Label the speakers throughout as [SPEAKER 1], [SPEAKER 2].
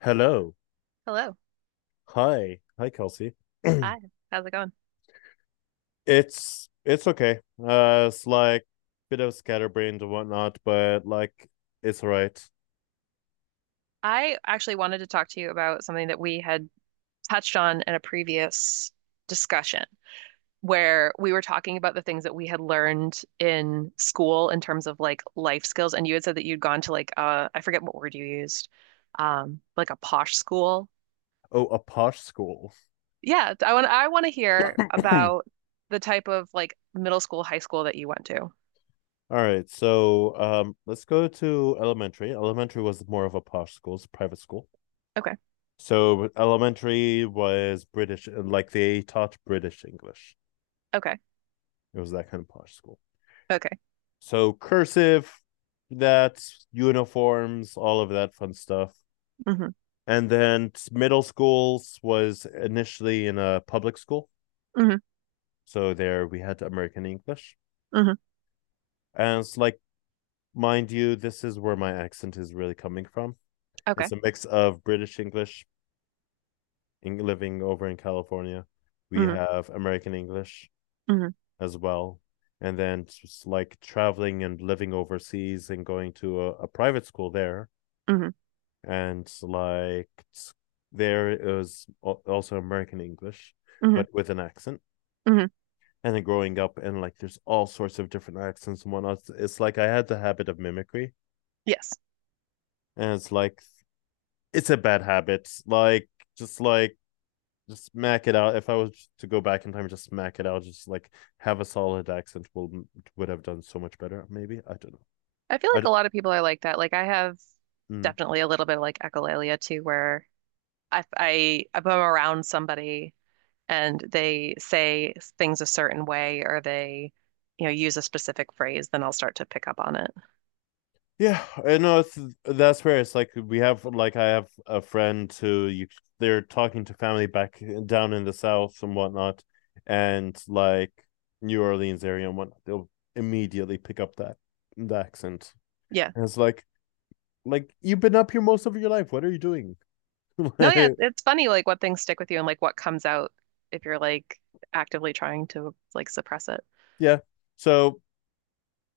[SPEAKER 1] Hello.
[SPEAKER 2] Hello.
[SPEAKER 1] Hi. Hi, Kelsey.
[SPEAKER 2] Hi. How's it going?
[SPEAKER 1] It's okay. It's like bit of scatterbrained and whatnot, but like it's all right.
[SPEAKER 2] I actually wanted to talk to you about something that we had touched on in a previous discussion where we were talking about the things that we had learned in school in terms of like life skills. And you had said that you'd gone to like I forget what word you used, like a posh school.
[SPEAKER 1] Oh, a posh school.
[SPEAKER 2] Yeah, I want to hear
[SPEAKER 1] All
[SPEAKER 2] about the type of like middle school, high school that you went to.
[SPEAKER 1] right, so let's go to elementary. Elementary was more of a posh school, it's a private school.
[SPEAKER 2] Okay.
[SPEAKER 1] So elementary was British and like they taught British English.
[SPEAKER 2] Okay.
[SPEAKER 1] It was that kind of posh school.
[SPEAKER 2] Okay.
[SPEAKER 1] So cursive, that's uniforms, all of that fun stuff.
[SPEAKER 2] Mm-hmm.
[SPEAKER 1] And then middle schools was initially in a public school,
[SPEAKER 2] Mm-hmm.
[SPEAKER 1] so there we had American English,
[SPEAKER 2] Mm-hmm.
[SPEAKER 1] and it's like, mind you, this is where my accent is really coming from. It's
[SPEAKER 2] Okay.
[SPEAKER 1] a mix of British English in, living over in California, we
[SPEAKER 2] Mm-hmm.
[SPEAKER 1] have American English
[SPEAKER 2] Mm-hmm.
[SPEAKER 1] as well, and then just like traveling and living overseas and going to a private school there,
[SPEAKER 2] Mm-hmm.
[SPEAKER 1] and like there is also American English
[SPEAKER 2] Mm-hmm.
[SPEAKER 1] but with an accent.
[SPEAKER 2] Mm-hmm.
[SPEAKER 1] And then growing up and like there's all sorts of different accents and whatnot. It's, like I had the habit of mimicry,
[SPEAKER 2] Yes.
[SPEAKER 1] and it's like it's a bad habit. Like just smack it out. If I was to go back in time, just smack it out. Just like have a solid accent will would have done so much better. Maybe I don't know.
[SPEAKER 2] I feel
[SPEAKER 1] I
[SPEAKER 2] like a
[SPEAKER 1] don't,
[SPEAKER 2] lot of people are like that. Like I have
[SPEAKER 1] mm,
[SPEAKER 2] definitely a little bit of like echolalia too, where I if I'm around somebody and they say things a certain way or they, you know, use a specific phrase, then I'll start to pick up on it.
[SPEAKER 1] Yeah, I know it's that's where it's like we have like I have a friend who you they're talking to family back down in the south and whatnot, and like New Orleans area and whatnot, they'll immediately pick up that the accent.
[SPEAKER 2] Yeah.
[SPEAKER 1] And it's like you've been up here most of your life. What are you doing?
[SPEAKER 2] No, yeah, it's funny like what things stick with you and like what comes out if you're like actively trying to like suppress it.
[SPEAKER 1] Yeah. So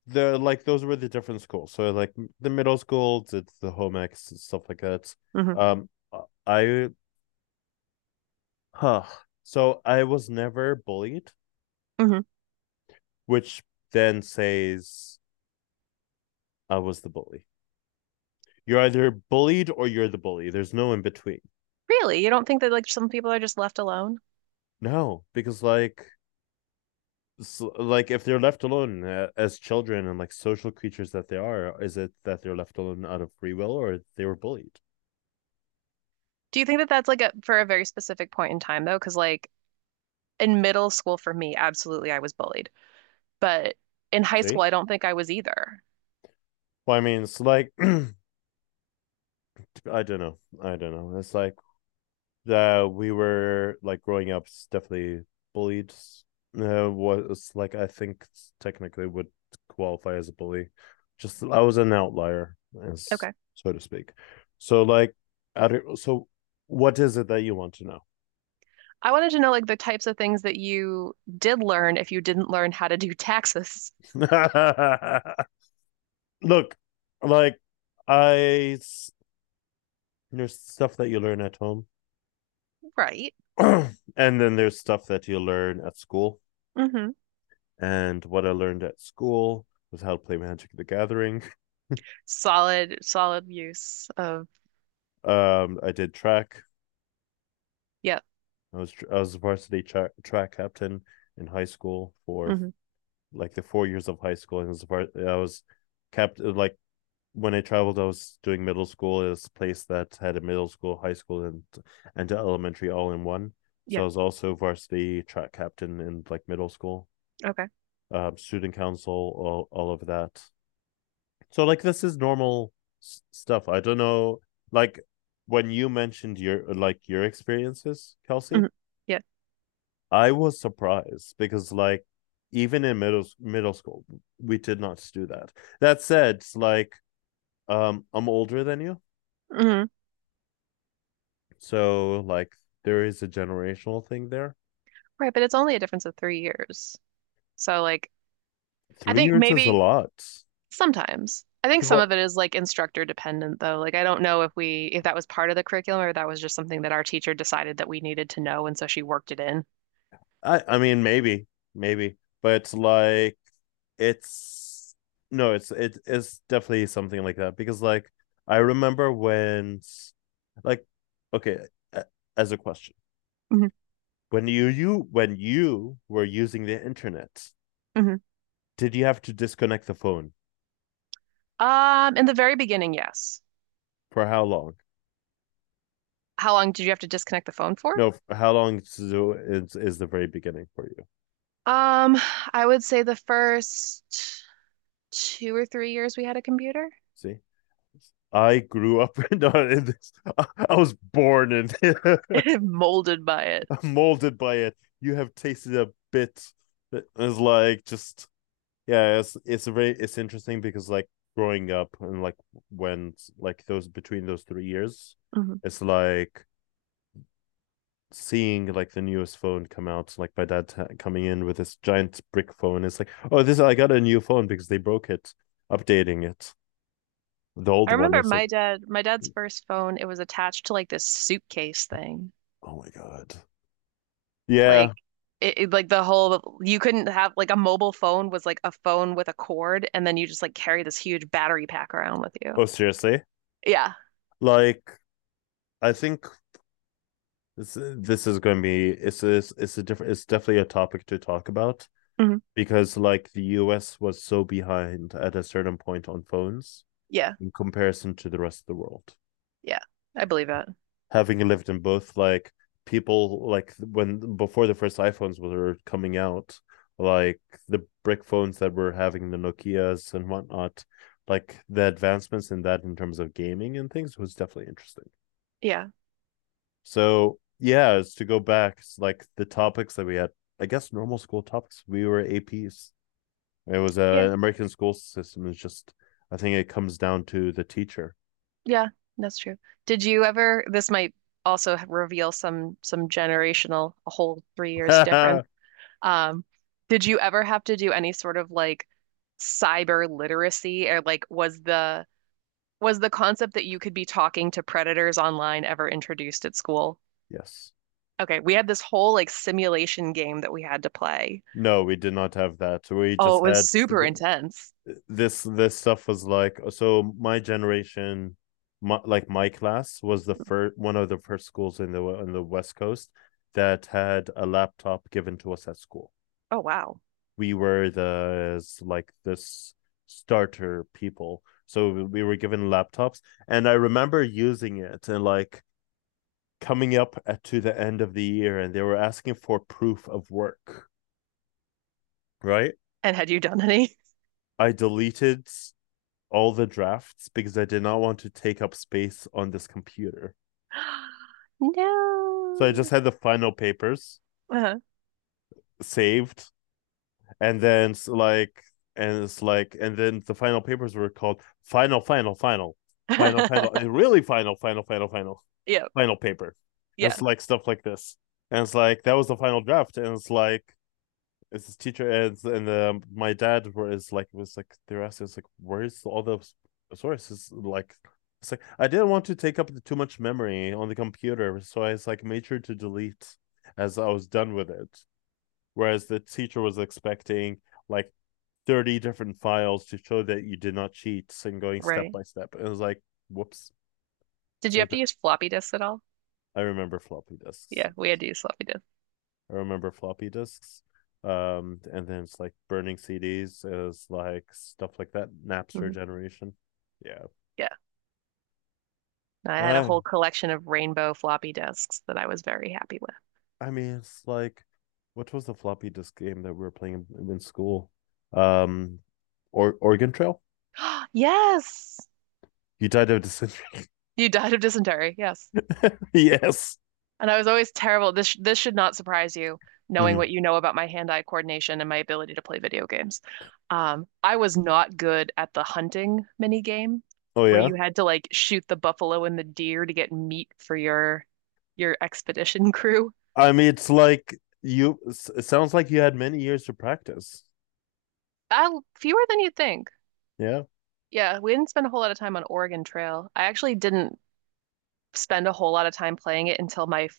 [SPEAKER 1] the like those were the different schools. So like the middle school did the home ex and stuff like that.
[SPEAKER 2] Hmm.
[SPEAKER 1] Um, I huh. So I was never bullied,
[SPEAKER 2] Hmm.
[SPEAKER 1] which then says I was the bully. You're either bullied or you're the bully. There's no in between.
[SPEAKER 2] Really? You don't think that like some people are just left alone?
[SPEAKER 1] No, because like if they're left alone as children and like social creatures that they are, is it that they're left alone out of free will or they were bullied?
[SPEAKER 2] Do you think that that's like a for a very specific point in time though? Because like in middle school for me, absolutely, I was bullied. But in high school,
[SPEAKER 1] See?
[SPEAKER 2] I don't think I was either.
[SPEAKER 1] Well, I mean, it's like I don't know. I don't know. It's like that we were like growing up definitely bullied, was like I think technically would qualify as a bully. Just I was an outlier, as
[SPEAKER 2] Okay.
[SPEAKER 1] so to speak. So like, I don't, so what is it that you want to
[SPEAKER 2] I wanted to know like the types of things that you did learn if you didn't learn how to do taxes.
[SPEAKER 1] know? Look, like I there's stuff that you learn at home,
[SPEAKER 2] Right.
[SPEAKER 1] and then there's stuff that you learn at school.
[SPEAKER 2] Mm-hmm.
[SPEAKER 1] And what I learned at school was how to play Magic the Gathering.
[SPEAKER 2] Solid, solid use of
[SPEAKER 1] I did track.
[SPEAKER 2] yeah.
[SPEAKER 1] I was varsity track captain in high school for
[SPEAKER 2] Hmm.
[SPEAKER 1] like the 4 years of high school, and was var- I was captain. Like when I traveled, I was doing middle school at a place that had a middle school, high school, and elementary all in one. So
[SPEAKER 2] Yeah.
[SPEAKER 1] I was also varsity track captain in like middle school,
[SPEAKER 2] Okay.
[SPEAKER 1] student council, all of that. So like this is normal s- stuff. I don't know, like when you mentioned your like your experiences, Kelsey,
[SPEAKER 2] Hmm. Yeah.
[SPEAKER 1] I was surprised because like even in middle school we did not do that. That said, like I'm older than you.
[SPEAKER 2] Hmm.
[SPEAKER 1] So like there is a generational thing there.
[SPEAKER 2] Right, but it's only a difference of 3 years. So like I
[SPEAKER 1] 3
[SPEAKER 2] think
[SPEAKER 1] years is a
[SPEAKER 2] maybe
[SPEAKER 1] lot.
[SPEAKER 2] sometimes. I think some
[SPEAKER 1] Well,
[SPEAKER 2] of it is like instructor dependent though. Like I don't know if that was part of the curriculum or that was just something that our teacher decided that we needed to know and so she worked it in.
[SPEAKER 1] I mean maybe maybe but it's like it's no it's it's definitely something like that because like I remember when like okay as a question.
[SPEAKER 2] Hmm.
[SPEAKER 1] When you when you were using the internet,
[SPEAKER 2] Hmm.
[SPEAKER 1] did you have to disconnect the phone
[SPEAKER 2] In the very beginning, yes.
[SPEAKER 1] for how long?
[SPEAKER 2] How long did you have to disconnect the phone for?
[SPEAKER 1] No, how long is the very beginning for you?
[SPEAKER 2] Um, I would say the first 2 or 3 years we had a computer,
[SPEAKER 1] See, I grew up in this. I, was born and
[SPEAKER 2] molded by it.
[SPEAKER 1] molded by it. You have tasted a bit. It's like just yeah. It's very it's interesting because like growing up and like when like those between those 3 years,
[SPEAKER 2] Hmm.
[SPEAKER 1] it's like seeing like the newest phone come out, like my dad t- coming in with this giant brick phone. It's like, oh, this I got a new phone because they broke it, updating it. The old
[SPEAKER 2] I
[SPEAKER 1] one
[SPEAKER 2] remember
[SPEAKER 1] is like,
[SPEAKER 2] my dad's first phone, it was attached to like this suitcase thing.
[SPEAKER 1] oh my god,
[SPEAKER 2] Like
[SPEAKER 1] yeah.
[SPEAKER 2] like the whole you couldn't have like a mobile phone was like a phone with a cord and then you just like carry this huge battery pack around with you.
[SPEAKER 1] Oh, seriously?
[SPEAKER 2] Yeah.
[SPEAKER 1] Like, I think this is going to be it's a different it's definitely a topic to talk about
[SPEAKER 2] Mhm.
[SPEAKER 1] because like the U.S. was so behind at a certain point on phones
[SPEAKER 2] Yeah.
[SPEAKER 1] in comparison to the rest of the world.
[SPEAKER 2] Yeah. I believe it.
[SPEAKER 1] Having lived in both like people like when before the first iPhones were coming out, like the brick phones that were having the Nokias and whatnot, like the advancements in that in terms of gaming and things was definitely interesting.
[SPEAKER 2] Yeah.
[SPEAKER 1] So yeah, it's to go back, it's like the topics that we had, I guess normal school topics. We were APs. It was
[SPEAKER 2] Yeah.
[SPEAKER 1] a American school system. It's just I think it comes down to the teacher.
[SPEAKER 2] Yeah. That's true. Did you ever this might also reveal some generational a whole three years difference.
[SPEAKER 1] Yes.
[SPEAKER 2] Um did you ever have to do any sort of like cyber literacy or like was the concept that you could be talking to predators online ever introduced at school? Okay, we had this whole like simulation game that we had to play.
[SPEAKER 1] No, we did not have that. We
[SPEAKER 2] Oh,
[SPEAKER 1] just
[SPEAKER 2] it was
[SPEAKER 1] had
[SPEAKER 2] super intense.
[SPEAKER 1] this stuff was like so my generation my, like my class was the first one of the first schools in the on the west coast that had a laptop given to us at school.
[SPEAKER 2] Oh, wow.
[SPEAKER 1] We were the like this starter people so we were given laptops, and I remember using it and like coming up at, to the end of the year, and they were asking for proof of work, right.
[SPEAKER 2] And had you done any?
[SPEAKER 1] I deleted all the drafts because I did not want to take up space on this computer. So I just
[SPEAKER 2] No.
[SPEAKER 1] had the final papers
[SPEAKER 2] Uh-huh.
[SPEAKER 1] saved, and then it's like, and then the final papers were called final, final, final, final, final, and really final, final, final, final,
[SPEAKER 2] Yeah,
[SPEAKER 1] final paper. And
[SPEAKER 2] yeah,
[SPEAKER 1] it's like stuff like this. And it's like that was the final draft. And it's like it's his teacher and my dad was like they were asking us like where's all the sources like it's like I didn't want to take up too much memory on the computer, so I was like made sure to delete as I was done with it. Whereas the teacher was expecting like 30 different files to show that you did not cheat and going step
[SPEAKER 2] right.
[SPEAKER 1] by step. And it was like, whoops.
[SPEAKER 2] Did you
[SPEAKER 1] So
[SPEAKER 2] have to
[SPEAKER 1] th-
[SPEAKER 2] use floppy disks at all?
[SPEAKER 1] I remember floppy disks.
[SPEAKER 2] Yeah, we
[SPEAKER 1] Yes.
[SPEAKER 2] had to use floppy disks.
[SPEAKER 1] I remember floppy disks. And then it's like burning CDs is like stuff like that. Napster
[SPEAKER 2] Hmm.
[SPEAKER 1] generation. Yeah.
[SPEAKER 2] Yeah. I had a
[SPEAKER 1] I
[SPEAKER 2] whole collection of rainbow floppy disks that I was very happy with.
[SPEAKER 1] I mean it's like what was the floppy disk game that we were playing in, school? Um or Oregon Trail?
[SPEAKER 2] Yes.
[SPEAKER 1] You died of dysentery.
[SPEAKER 2] You died of dysentery. Yes.
[SPEAKER 1] Yes.
[SPEAKER 2] And I was always terrible. This should not surprise you, knowing
[SPEAKER 1] Mhm.
[SPEAKER 2] what you know about my hand-eye coordination and my ability to play video games. I was not good at the hunting mini game
[SPEAKER 1] Oh
[SPEAKER 2] where
[SPEAKER 1] yeah.
[SPEAKER 2] you had to like shoot the buffalo and the deer to get meat for your expedition crew.
[SPEAKER 1] I mean it's like you it sounds like you had many years to practice.
[SPEAKER 2] Uh, fewer than you'd think.
[SPEAKER 1] Yeah.
[SPEAKER 2] Yeah, we didn't spend a whole lot of time on Oregon Trail. I actually didn't spend a whole lot of time playing it until my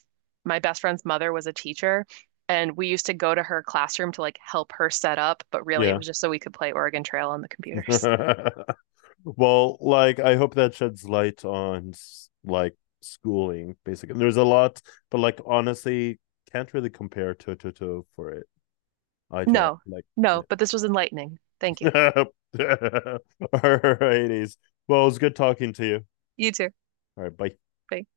[SPEAKER 2] my best friend's mother was a teacher and we used to go to her classroom to like help her set up, but really it
[SPEAKER 1] Yeah.
[SPEAKER 2] was just so we could play Oregon Trail on the computers.
[SPEAKER 1] Well, like I hope that sheds light on like schooling, basically. There's a lot, but like honestly, can't really compare toe to toe for it. Eye to eye,
[SPEAKER 2] No,
[SPEAKER 1] like.
[SPEAKER 2] no, but this was enlightening. Thank you.
[SPEAKER 1] Alrighties. Well, it was good talking to you.
[SPEAKER 2] You too.
[SPEAKER 1] All right, bye.
[SPEAKER 2] Thanks.